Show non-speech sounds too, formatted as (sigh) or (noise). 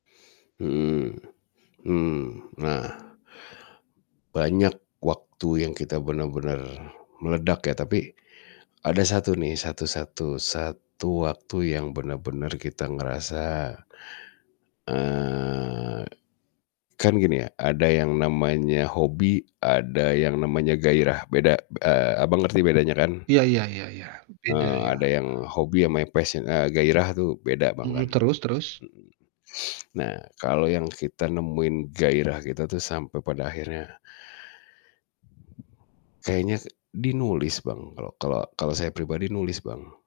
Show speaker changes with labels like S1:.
S1: Mhm, mmm, nah Banyak waktu yang kita benar-benar meledak ya, tapi ada 1 nih, satu satu satu waktu yang benar-benar kita ngerasa eee, kan gini ya, ada yang namanya hobi, ada yang namanya gairah, beda, b eee, Abang, ngerti bedanya kan?
S2: Iya iya iya iya. Beda
S1: Eee,
S2: ya?
S1: ada yang hobi ama yang yang passion eee, gairah tuh beda
S2: Mhm,
S1: banget.
S2: terus terus?
S1: Mhm, (sniffs) nah, kalau yang kita nemuin gairah kita tuh sampai pada akhirnya kayaknya ke di nulis, Bang, kalau kalau kalau saya pribadi nulis, Bang.